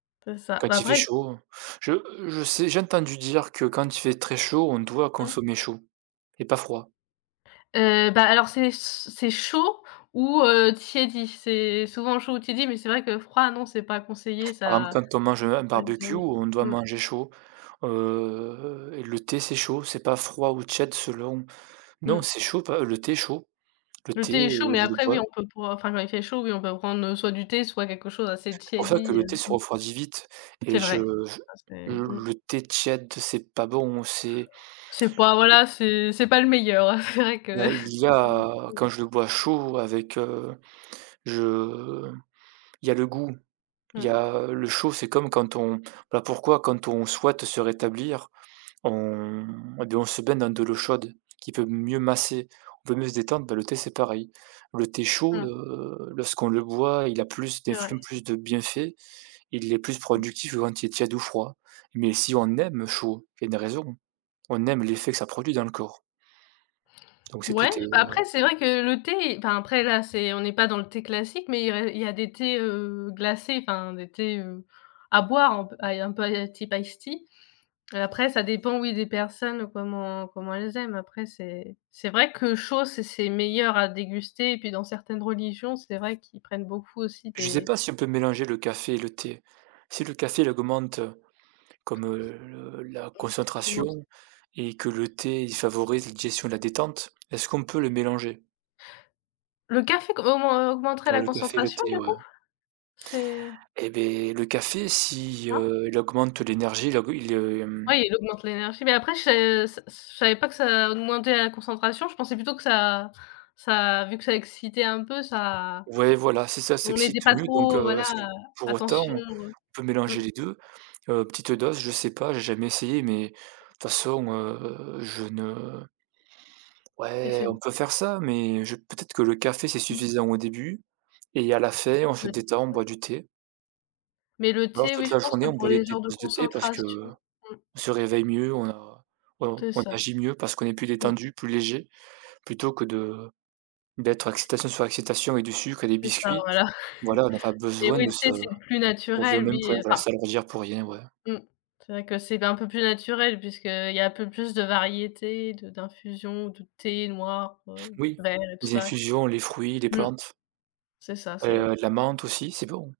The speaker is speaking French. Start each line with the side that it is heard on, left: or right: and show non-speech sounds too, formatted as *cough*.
left: C'est ça, bah
right: Quand il fait
left: après
right: chaud. Je je sais j'ai entendu dire que quand il fait très chaud, on doit
left: Mmh.
right: consommer chaud et pas froid.
left: Heu, bah alors c'est c c'est chaud ou, heu, tiédi. C'est souvent chaud ou tiédi, mais c'est vrai que froid non, c'est pas conseillé,
right: Par exemple,
left: ça..
right: quand on mange un barbecue,
left: *unintelligible*
right: on doit
left: Mmh.
right: manger chaud, heu, le thé, c'est chaud, c'est pas froid ou tiède, selon non
left: Mmh.
right: c'est chaud p heu, le thé est chaud, le
left: Le
right: thé,
left: thé est chaud,
right: heu,
left: mais
right: je le
left: après
right: bois
left: oui, on peut boi enfin quand il fait chaud, oui on peut prendre, heu, soit du thé, soit quelque chose assez
right: Pour ça que
left: tiédi,
right: le
left: heu,
right: thé se
left: mmh.
right: refroidit vite et
left: C'est
right: je
left: vrai,
right: je
left: ça c'est
right: je
left: mmh.
right: le thé tiède, c'est pas bon, c'est
left: C'est pas voilà, c'est c'est pas le meilleur, hein. C'est vrai que
right: Ben il y
left: *unintelligible* ça.
right: a
left: Mmh.
right: quand je le bois chaud avec, heu, je il y a le goût, il y
left: Mmh.
right: a le chaud, c'est comme quand on ben pourquoi quand on souhaite se rétablir, on et ben on se baigne dans de l'eau chaude qui peut mieux masser, on peut mieux se détendre, ben le thé, c'est pareil. Le thé chaud,
left: Mmh.
right: heu, lorsqu'on le boit, il a plus
left: C'est
right: d'effluves,
left: vrai.
right: plus de bienfaits, il est plus productif que quand il est tiède ou froid. Mais si on aime le chaud, il y a une raison. On aime l'effet que ça produit dans le corps. Donc c'est tout
left: Ouais,
right: et
left: bah
right: heu
left: après c'est vrai que le thé enfin après là c'est on est pas dans le thé classique, mais il y a il y a des thés, heu, glacés, enfin des thés, heu, à boire un peu à un peu à la type ice tea. Après ça dépend oui, des personnes comment comment elles aiment. Après c'est c'est vrai que chaud, c'est c'est meilleur à déguster et puis dans certaines religions, c'est vrai qu'ils prennent beaucoup aussi
right: Je sais
left: des
right: pas si on peut mélanger le café et le thé. Si le café, il augmente,
left: *unintelligible* Mmh.
right: comme, heu, le la
left: Commence
right: concentration et que le thé, il favorise la digestion et la détente, est-ce qu'on peut les mélanger?
left: Le café co aumen augmenterait
right: Ouais,
left: la
right: le café et le
left: concentration,
right: thé,
left: du
right: ouais.
left: coup? C'est
right: Eh ben le café si,
left: Hein?
right: heu, il augmente l'énergie il aug heu, il, hem
left: Ouais, il augmente l'énergie, mais après je s s je savais pas que ça augmentait la concentration, je pensais plutôt que ça ça vu que ça excitait un peu, ça
right: Ouais, voilà, si ça
left: on
right: s'excite
left: était pas
right: mieux, donc
left: trop, heu,
right: heu,
left: voilà,
right: est-ce que
left: heu,
right: pour autant
left: attention,
right: on peut
left: heu, mmh.
right: mélanger les 2? Heu, petite, heu, dose, je sais pas, j'ai jamais essayé mais de toute façon, heu, je ne
left: Et
right: Ouais,
left: c'est b
right: on peut faire ça, mais je peut-être que le café, c'est
left: Mmh.
right: suffisant au début et à la fin, on
left: Tu
right: se
left: dois être
right: détend, on
left: très,
right: boit
left: très
right: du thé.
left: Mais le
right: Ou alors
left: thé,
right: toute
left: oui, je
right: la
left: pense
right: journée,
left: que
right: on
left: pour
right: boit des
left: les
right: thés des
left: genres de
right: tasses de thé parce qu'on
left: concentration mmh.
right: se réveille mieux, on a on
left: C'est
right: on
left: ça.
right: agit mieux parce qu'on est plus
left: Mmh.
right: détendu, plus léger plutôt que de d'être excitation sur excitation et du sucre et des
left: C'est ça,
right: biscuits.
left: voilà.
right: Voilà, on a pas
left: Mais
right: besoin
left: oui,
right: de
left: le
right: se
left: thé c'est le plus
right: on revient au
left: naturel,
right: même
left: oui,
right: point,
left: heu,
right: voilà,
left: enfin
right: s'alourdir pour rien, ouais.
left: Mmh. C'est vrai que c'est d un peu plus naturel puisque, heu, il y a un peu plus de variétés de d'infusion, de thé noir, heu,
right: Oui,
left: vert et tout
right: les
left: ça.
right: infusions, les fruits, les
left: Mmh.
right: plantes.
left: C'est ça, c'est
right: Heu, de la menthe aussi, c'est bon.